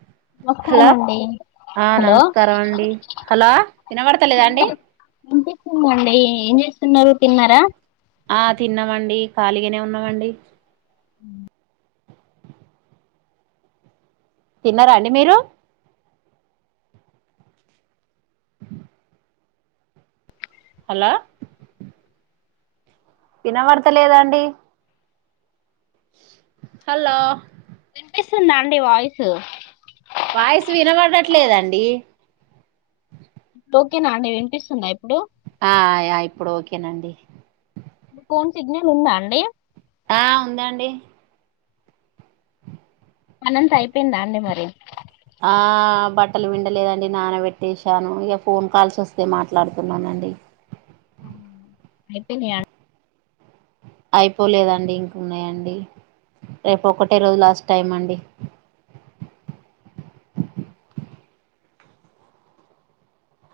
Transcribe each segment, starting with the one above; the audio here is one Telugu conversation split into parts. [unintelligible] హలో మండీ ఆ నమస్కారం అండి హలో వినబడతలేదా అండి ఇనిపిస్తుందండి ఏం చేస్తున్నారు తిన్నారా ఆ తిన్నామండి ఖాళిగనే ఉన్నామండి అ తిన్నరా అండి మీరు హలో ఇనవడ్తలేదండి హల్లో ఇన్పిస్తుందా అండి వాయిసు వాయసు ఇనబడట్లేదండీ టోకేనా అండి వినిపిస్సుందా ఇప్పుడు ఆయా ఇప్పుడు ఓకేనండి ఫోన్ సిగ్నల్ ఉందా అండి ఆ ఉందండి పనంతా అయిపోయిందా అండి మరి ఆ బట్టలు విండలేదండి నాన వెట్టేసాను, ఇగ ఫోన్ కాల్స్ వస్తే మాట్లాడుతున్నాను. అండి అయిపొయిన అయిపోలేదండి ఇంకున్నయండి రేపు ఒకటే రోజు లాస్ట్ టైం అండి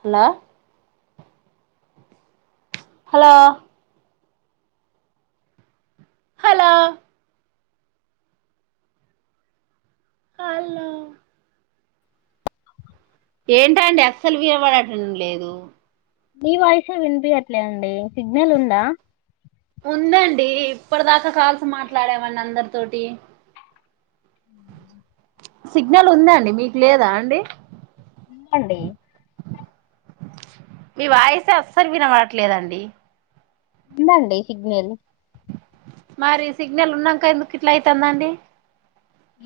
హలో హలో హలో అలో ఏంటండి అస్సలు వినవడటం లేదు మీ వాయిసే వినిపియట్లే అండి సిగ్నల్ ఉందా ఉందండీ, ఇప్పడి దాకా కాల్స్ మాట్లాడా వాన్నందరితోటి. సిగ్నల్ ఉందా అండి మీకు లేదా అండి అండి మీ వాయిస్ అస్సలు వినవట్లేదండి ఉందండి సిగ్నల్ మరీ సిగ్నల్ ఉన్నంక ఎందుకు ఇట్లా అయితందండి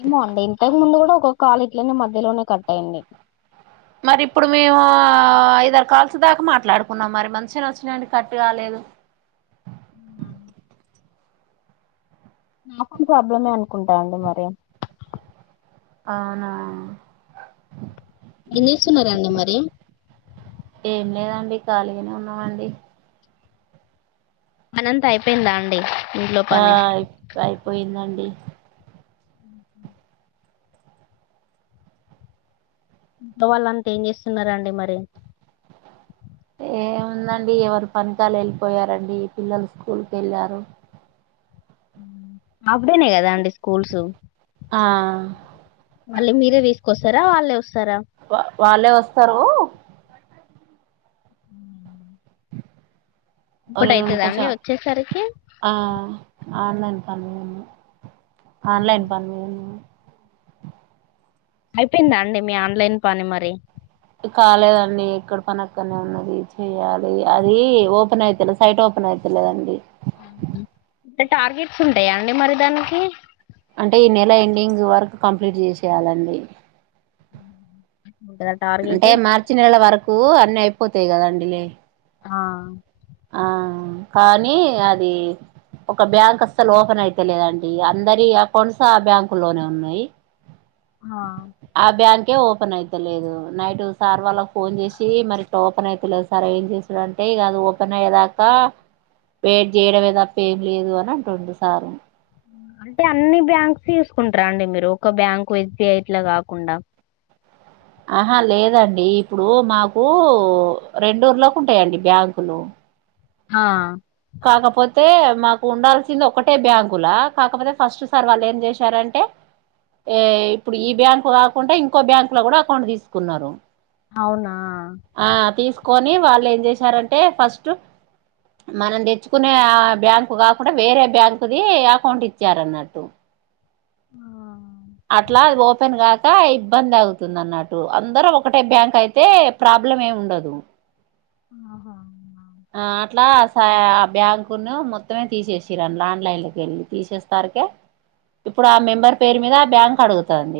ఏమో అండి ఇంతకు ముందు గూడా ఒక కాల్ ఇట్లనే మధ్యలోనే కట్టైంది. మరి ఇప్పుడు మేమూ ఆ ఐదారు కాల్స్ దాకా మాట్లాడుకున్నాం మరి మంచినే ఒచ్చినయండి కట్టు గాలేదు. [unintelligible] ప్రాబ్లమే అనుకుంటా అండి మరి అవునా ఏం చేస్తున్నారండి మరి ఏం లేదండి ఖాళిగనే ఉన్నామండి పనంతా అయిపోయిందా అండి ఇంట్లో ఆ పని ఇప్ అయిపోయిందండి వాళ్ళంత ఏం జేస్సున్నారండి మరి ఏవ్ ఉందండి ఎవరు పనికి ఆల్ ఎళ్ళిపోయారండి పిల్లలు స్కూల్కి ఎళ్ళారు. హాఫ్ డేనే కదా అండి స్కూల్స్ ఆ మళ్ళీ మీరే తీసుకొస్తారా వాళ్ళే వస్తారా వా వాళ్ళే వస్తారు ఉ అరకాంచ అండి వచ్చేసరికి ఆ ఆన్లైన్ పన్ము ఆన్లైన్ పన్ము అయిపోయిందా అండి మీ ఆన్లైన్ పని మరి కాలేదండి ఇక్కడ పనక్కనే ఉన్నది చెయాలి అది ఓపెన్ అయితు సైట్ ఓపెన్ పన్ అవుతులేదండి అంటే టార్గెట్స్ ఉంటాయా అండి మరి దానికి అంటే ఈ నెల ఎండింగ్ వరకు కంప్లీట్ చేసేయాలండి ఉంటుందా అంటే టార్గెట్ మార్చి నెలల వరకు అన్నీ అయిపోతాయి కదాండడిలే ఆా ఆ కానీ అది ఒక బ్యాంక్ అసలు ఓపెన్ అయితేలేదండి అందరి అకౌంట్స్ ఆ బ్యాంకు లోనే ఉన్నాయి ఆ బ్యాన్ ఓపెన్ అయితలేదు నైట్ సార్ వాళ్ళ ఫోన్ చేసి మరి ఇ ఓపెన్ అయితలేదు సార్ ఏం చేసాడుంటే కాదు ఓపెన్్యదాకా వే చేయడం ఏదాప్ప ఏం లేదు అని అంట రండు సార్ అంటే అన్ని బ్యాంక్స్ చూసుకుంటారా అండి మీరు ఒక బ్యాంక్ ఎస్బిఐట్లా కాకుండా ఆహా లేదండి ఇప్పుడు మాకు రెంూర్లోకి ఉంటాయంండి బ్యాంకులు హా కాకపోతే మాకు ఉండాల్సింది ఒకటే బ్యాంకు లా కాకపోతే ఫస్ట్ సార్ వాళ్ళు ఏం చేశారంటే ఏ ఇప్పుడు ఈ బ్యాంకు కాకుండా ఇంకో బ్యాంకు లో కూడా అకౌంట్ తీసుకున్నారు అవునా ఆ తీసుకొని వాళ్ళు ఏం చేసారంటే ఫస్ట్ మనం తెచ్చుకునే ఆ బ్యాంకు కాకుండా వేరే బ్యాంకుది అకౌంట్ ఇచ్చార అన్నట్టు ఆ అట్లా అది ఓపెన్ గాక ఇబ్బంది అవుతుంది అన్నట్టు అందరూ ఒకటే బ్యాంక్ అయితే ప్రాబ్ ప్రబ్లమే ఉండదు ఆహా ఆ అట్లా ఆ బ్యాంకును మొత్తమే తీసేసిరం ఆన్లైన్ లోకి వెళ్ళి తీసేస్తా కే ఇప్పుడు ఆ మెంబర్ పేరు మీద ఆ బ్యాంకు అడుగుతుం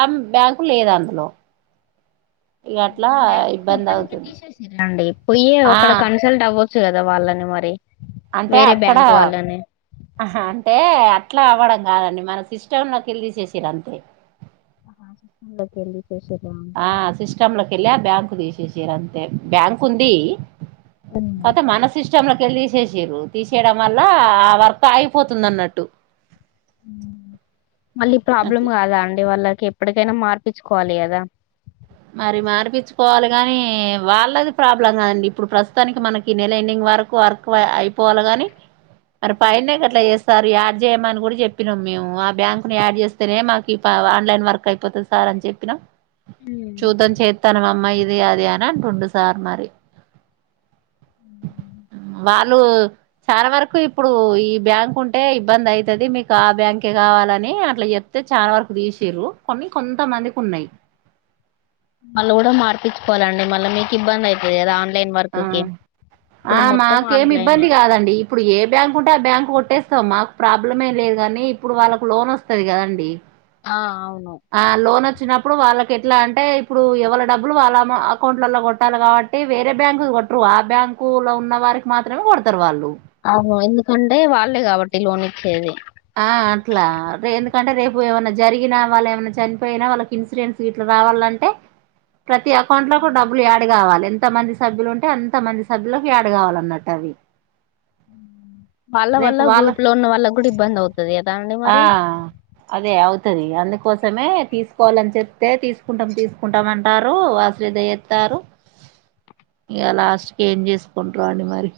ఆ బ్యాంకు లేదు అందులో ఇక అట్లా బ్యాంక్ ఇబ్బంది మొత్తనికి అవుతుంది తీసేండి పోయే ఆ అక్కడ కన్సల్ట్ అవ్వ వచ్చు కదా వాళ్ళని మరి అంటే వేరే అక్కడ బ్యాంక్ వాళ్ళని అంటే అట్లా అవ్వడం కాదండి మన సిస్టమ్ంలోకి వెళ్ తీసేసిర అంతే లిష ఆ సిస్టమ్ లోకిెళ్ళి ఆ బ్యాంకు తీసేసారు అంతే బ్యాంకు ఉంది అత మనసిృష్ట తీసేసారు తీసేయడం వల్ల ఆ వర్క్ అయిపోతుంది అన్నట్టు మళ్ళీ ప్రాబ్లం అట్లా కాదా అండి వాళ్ళ ఎప్పటికైనా మార్పించుకోవాలి కదా మరి మార్పచ్చుకోవాలి కాని వాళ్ళది ప్రాబ్లం కాదండి ఇప్పుడు ప్రస్తుతానికి మనకి నెల ఎండింగ్ వరకు వర్క్ అయిపోవాలి గాని మరి పైనకట్లా చేస్తారు యాడ్ చేయమని కూడా చెప్పినాం మేము ఆ బ్యాంకు ని యాడ్ చేస్తేనే మాకు ఈ ఆన్లైన్ వర్క్ అయిపోతుంది సార్ అని చెప్పినా చూద్దం చేత్తనమ్మా, ఇది అది అని అంటుండు సార్ మరి. వాళ్లు, చాలా వరకు ఇప్పుడు ఈ బ్యాంక్ ఉంటే ఇబ్బంది అయితది. మీకు ఆ బ్యాంక్ ఇగ కావాలని అట్లా చెప్తే, చాలా వరకు దీసిరు. కొన్ని కొంతమందికి ఉన్నాయి. మళ్ల గూడా మార్పించుకోవాలండి. మళ్ల మీకు ఇబ్బంది అయితది గదా? ఆ ఆ, మాకేమి ఇబ్బంది ఆన్లైనే కాదండి. ఇప్పుడు ఏం? బ్యాంక్ ఉంటే ఆ బ్యాంక్ కొట్టేస్తాం. మాకు ప్రాబ్లమే లేదు గానీ, ఇప్పుడు వాళ్ళకి లోన్ వస్తుంది కదండీ. ఆ, అవును. ఆ, లోన్ వచ్. వచ్చినప్పుడు వాళ్లకి ఎట్లా అంటే, ఇప్పుడు ఎవళ డబ్బులు వాళ్ల అకౌంట్లలో కొట్టాలి కాబట్టి వేరే బ్యాంకుది. కొటారు ఆ బ్యాంకు లో ఉన్న వారికి మాత్రమే కొత్త డతారు వాళ్ళు అవును, ఎందుకంటే వాళ్లే గాబట్టి లోన్ ఇచ్చేది. ఆ, అట్లా రే. ఎందుకంటే రేపు ఏమన్నా జరిగినా, వాళ్ల ఏమన్నా చనిపోయినా, వాళ్లకి ఇన్సూరెన్స్ గిట్లా! రావాలంటే, ప్రతి అకౌంట్ లోకు డబ్బులు యాడ్ కావాలే, ఎంత? ఎంత మంది సభ్యులు ఉంటే, అంత మంది సభ్యులకు యాడ్ కావాలన్నట్టు అవి. వాళ్ల వల్ల, రేపు వాళ్ళ గ్రూప్ లో ఉన్న వాళ్ల గూడ ఇబ్బంది అవుత్. ఆ, అదే అవుతది అందుకు. కోసమే తీసుకోవాలని చెప్తే, తీసుకుంటాం, తీసుకుంటాం అంటారు. అశ్రద్ధా ఎత్తారు. ఇగ లాస్ట్‌కి ఏం చేసుకుంటారో అండి, మరి.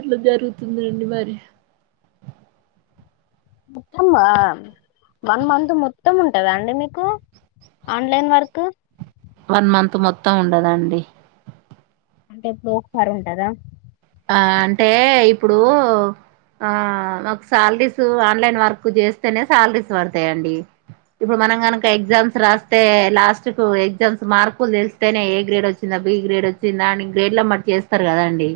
అట్లా జరుగుతుందండి, మరి. మొత్తం మా వన్ మంత్ మొత్తం, ఉంటుందా అండి మీకు? Online work. వన్ మంత్ మొత్తం, ఉండదండి. అంటే, ఎప్పుడో ఒకసారి ఉంటదా? ఆ, అంటే ఇప్పుడు.. ఆ, మాకు శాలరీస్ ఆన్లైన్ వర్క్ జేస్తేనే శాలరీస్ వడతాయండి. ఇప్పుడు మనం గనక ఎగ్జామ్స్ రాస్తే, లాస్ట్. లాస్ట్ కు ఎగ్జామ్స్ మార్కులు తెస్తేనే, ఏ గ్రేడ్ వచ్చిందా, బి గ్రేడ్ వచ్చిందా, అని గ్రేడ్ లేమటి జేస్తారు కదా అండి.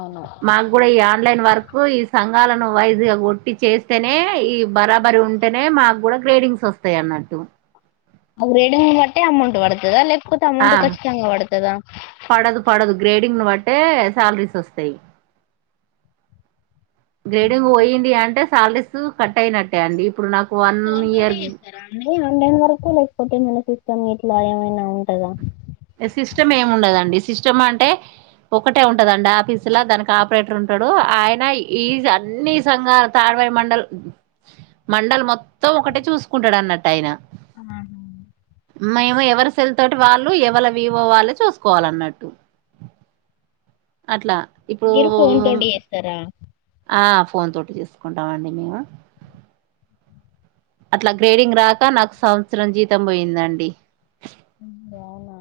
అవును మాకు గూడా, ఈ ఆన్‌లైన్ వర్క్ ఈ సం. సంఘాలను వైజ్ గా కొట్టి చేస్తేనే, ఈ బరాబర్ ఉంటేనే, మాకు గూడా గ్రేడింగ్స్ వస్తాయి అన్నట్టు. ఆ గ్రేడింగ్ బట్టే అమౌంట్ వడతదా, లేకపోతే ఆ అమౌంట్ ఖచ్చితంగా వడతదా? గ్రేడింగ్‌ను బట్టే శాలరీలు వస్తాయి. గ్రేడింగ్ వోయింది అంటే, శాలరీలు కట్ అయినట్టే అండి. ఇప్పుడు నాకు నీ వన్ ఫోన్‌తోటే ఇయర్ జేస్తారండి, ఆన్‌లైన్ వర్క్. లేకపోతే ఏమన్నా? సిస్టమ్ గిట్లా ఏమైనా, ఉంటదా? ఏ సిస్టమ్ ఏం ఉండదండి, సిస్టమ్ అంటే? ఒక్కటే ఉంటదండి ఆఫీసులా, దానికి ఆపరేటర్ ఉంటాడు. ఆయన ఈజ్ అన్ని సంఘాల త అరవై మండల్ మండల్ మొత్తం, ఒకటే చూసుకుంటాడు అన్నట్టు ఆయన. ఆ [unintelligible] మాయేమో, ఎవరు సెల్ తోటి వాళ్లు ఏ? వాళ్ల వివో వాళ్లే, చూసుకోవాలన్నట్టు అట్లా. ఇప్పుడూ. మీరు ఫోన్ తోటి చేస్తారా ఆ, ఫోన్‌తోటే చేసుకుంటాం అండి, మేము. అట్లా గ్రేడింగ్ రాక, నాకు సంవత్సరం జీతం పోయిందండి. ఓ, అవునా?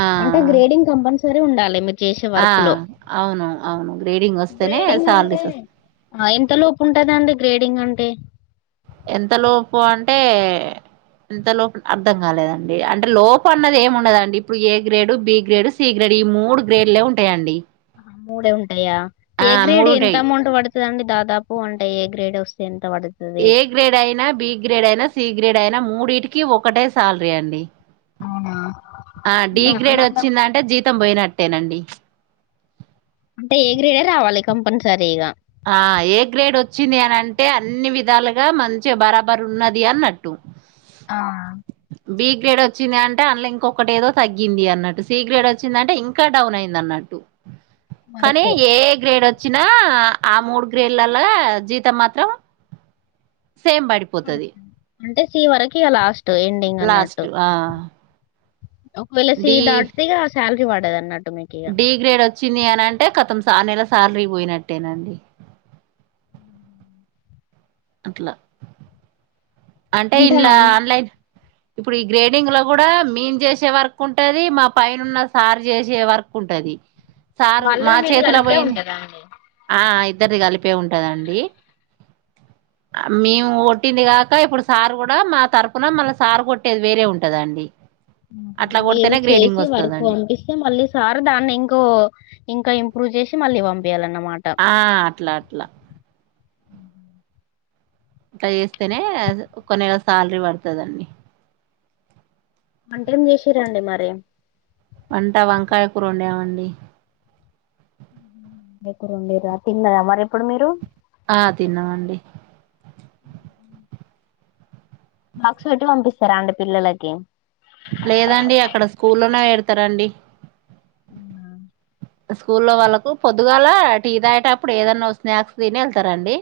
ఆ అంటే గ్రేడింగ్ కంపల్సరీ ఉండాలి మీరు? చేసే ఆ, వర్క్ లో అవును అవును. గ్రేడింగ్ వస్తేనే గ్రేడింగ్ అంటే శాలరీస్ వస్తాయి. ఆ, ఎంత లోపు ఉంటదండి గ్రేడింగ్ అంటే? ఎంత లోపు అంటే? ఎంత లోపల అర్థం కాలేదండి. అంటే, లోప్ అన్నది ఏం ఉండదండి. ఇప్పుడు A grade, B grade, C grade. మూడు గ్రేడ్లే ఉంటాయండి మూడే ఉంటాయా ఆ ఏ గ్రేడ్ మూడు ఎంత ఉంటాయి అమౌంట్ పడుతుందండి దాదాపు అంటే ఏ గ్రేడ్ వస్తేంత ఏ గ్రేడ్ అయినా బి గ్రేడ్ అయినా సి గ్రేడ్ అయినా మూడిటికి ఒకటే సాలరీ అండి అవునా ఆ డి గ్రేడ్ వచ్చిందంటే జీతం పోయినట్టే అట్టేనండి అంటే ఏ గ్రీడే రావాలి కంపల్సరీ ఇగా ఆ ఏ గ్రేడ్ వచ్చింది అని అంటే అన్ని విధాలుగా మంచిగా బరాబర్ ఉన్నది అన్నట్టు ఆ బి గ్రేడ్ వచ్చింది అంటే అందులో ఇంకొకటి ఏదో తగ్గింది అన్నట్టు సి గ్రేడ్ వచ్చిందింటే ఇంకా డౌన్ అయింది అన్నట్టు కానీ వర్క్ ఏ గ్రేడ్ వచ్చినా ఆ మూడు గ్రేళ్లలాగా జీతం మాత్రం సేమ్ పడిపోతుది అంటే సి వరకు లాస్ట్ ఎండింగ్ అన్నట్టు లాస్ట్ ఆ ఒకవేళ సీ డి దాటితేగా శాలరీ పడదు అన్నట్టు మీకు ఇక డి గ్రేడ్ వచ్చింది అని అంటే కతం నెల శాలరీ పోయినట్టేనండి అట్లా అంటే ఇంలా ఆన్లైన్ ఇప్పుడు ఈ గ్రేడింగ్ లో కూడా మీేన్ చేసే వర్క్ ఉంటది మా పైనన్న సార్ చేసే వర్క్ ఉంటది సారు మా వాళ్ళది మీది చేతిలో కలిపే పోయింది ఉంటుందండి ఆ ఇద్దరిది కలిపి ే ఉంటదండి మేము కొట్టిందిగా ఇంకా ఇప్పుడు సారు కూడా మా తరపున మళ్ళీ సారు కొట్టేది వేరే ఉంటదండి అట్లా మీరు కొడితేనే గ్రేడింగ్ చేసి వర్కు వస్తదండి పంపిస్తే మళ్ళీ సార్ దాన్ని ఇంకో ఇంకా ప్రప్పుూవ చేసి మళ్ీవాం ఆ అట్లా అట్లా ఇట్లా చేస్తేనే కొ నెల శాలరీ పడుతుందండి వంట ఎం చేసిరండి మరి వంట వంకాయ కూర ఉండేమండి గ్రు ఉండడిరు తిన్నారా మరి ఎప్పుడు మీరు ఆ తిన్నవండి బాక్స్ పెట్టి పంపిస్తారా ఆండి పిల్లలకి లేదండి అక్కడ స్కూల్లోన ఏడతారండి ఆ స్కూ లో వాళ్ళకు పొద్దుగాల టీ తాయేటప్పుడు ఏదన్నా స్నాక్స్ తిని వెళ్తారండి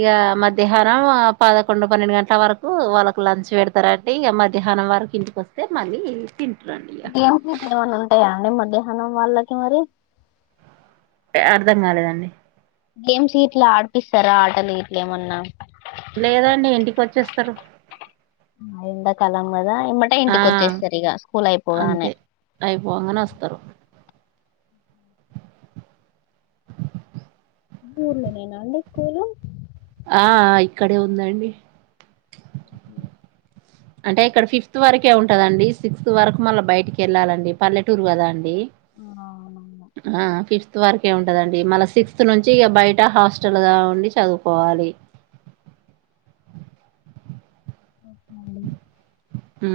ఇకా మధ్య మధ్యాహ్నం పదకొండు పన్నెండు గంటల వరకు వాళ్ళకు లంచ్ పెడతారంటే ఇక మధ్యాహ్నం వకు అకింటికి వస్తే మళ్ళీ తింటారండి గేమ్స్ ఏమన్నా ఉంటాయా అండి మధ్యాహ్నం వాళ్ళకి మరి అర్థం కాలేదండి గేమ్స్ గ ఇట్లా ఆడిపిస్తారా ఆటలు గట్లా ఏమన్నా లేదండి ఇంటికి వచ్చేస్తారు ఆ ఎండకాలం కదా ఇమ్మట ఆ ఇంటికి వచ్చేసరి ఇక స్కూల్ అయిపోగానే అయిపోగానే వస్తారు ఊర్లోనేేనుంద స్కూలు ఆ ఇక్కడే ఉందండి అంటే ఇక్కడ ఫిఫ్త్ వరకే ఉంటదండి సిక్స్త్ వరకు మళ్ళా బయటికి వెళ్ళాలండి పల్లెటూరు కదా అండి అవునవును ఆ ఫిఫ్త్ వరకే ఉంటదండి మళ సిక్స్త్ నుంచి ఇ బయట హాస్టల్గా ఉండి చదువుకోవాలి ఆ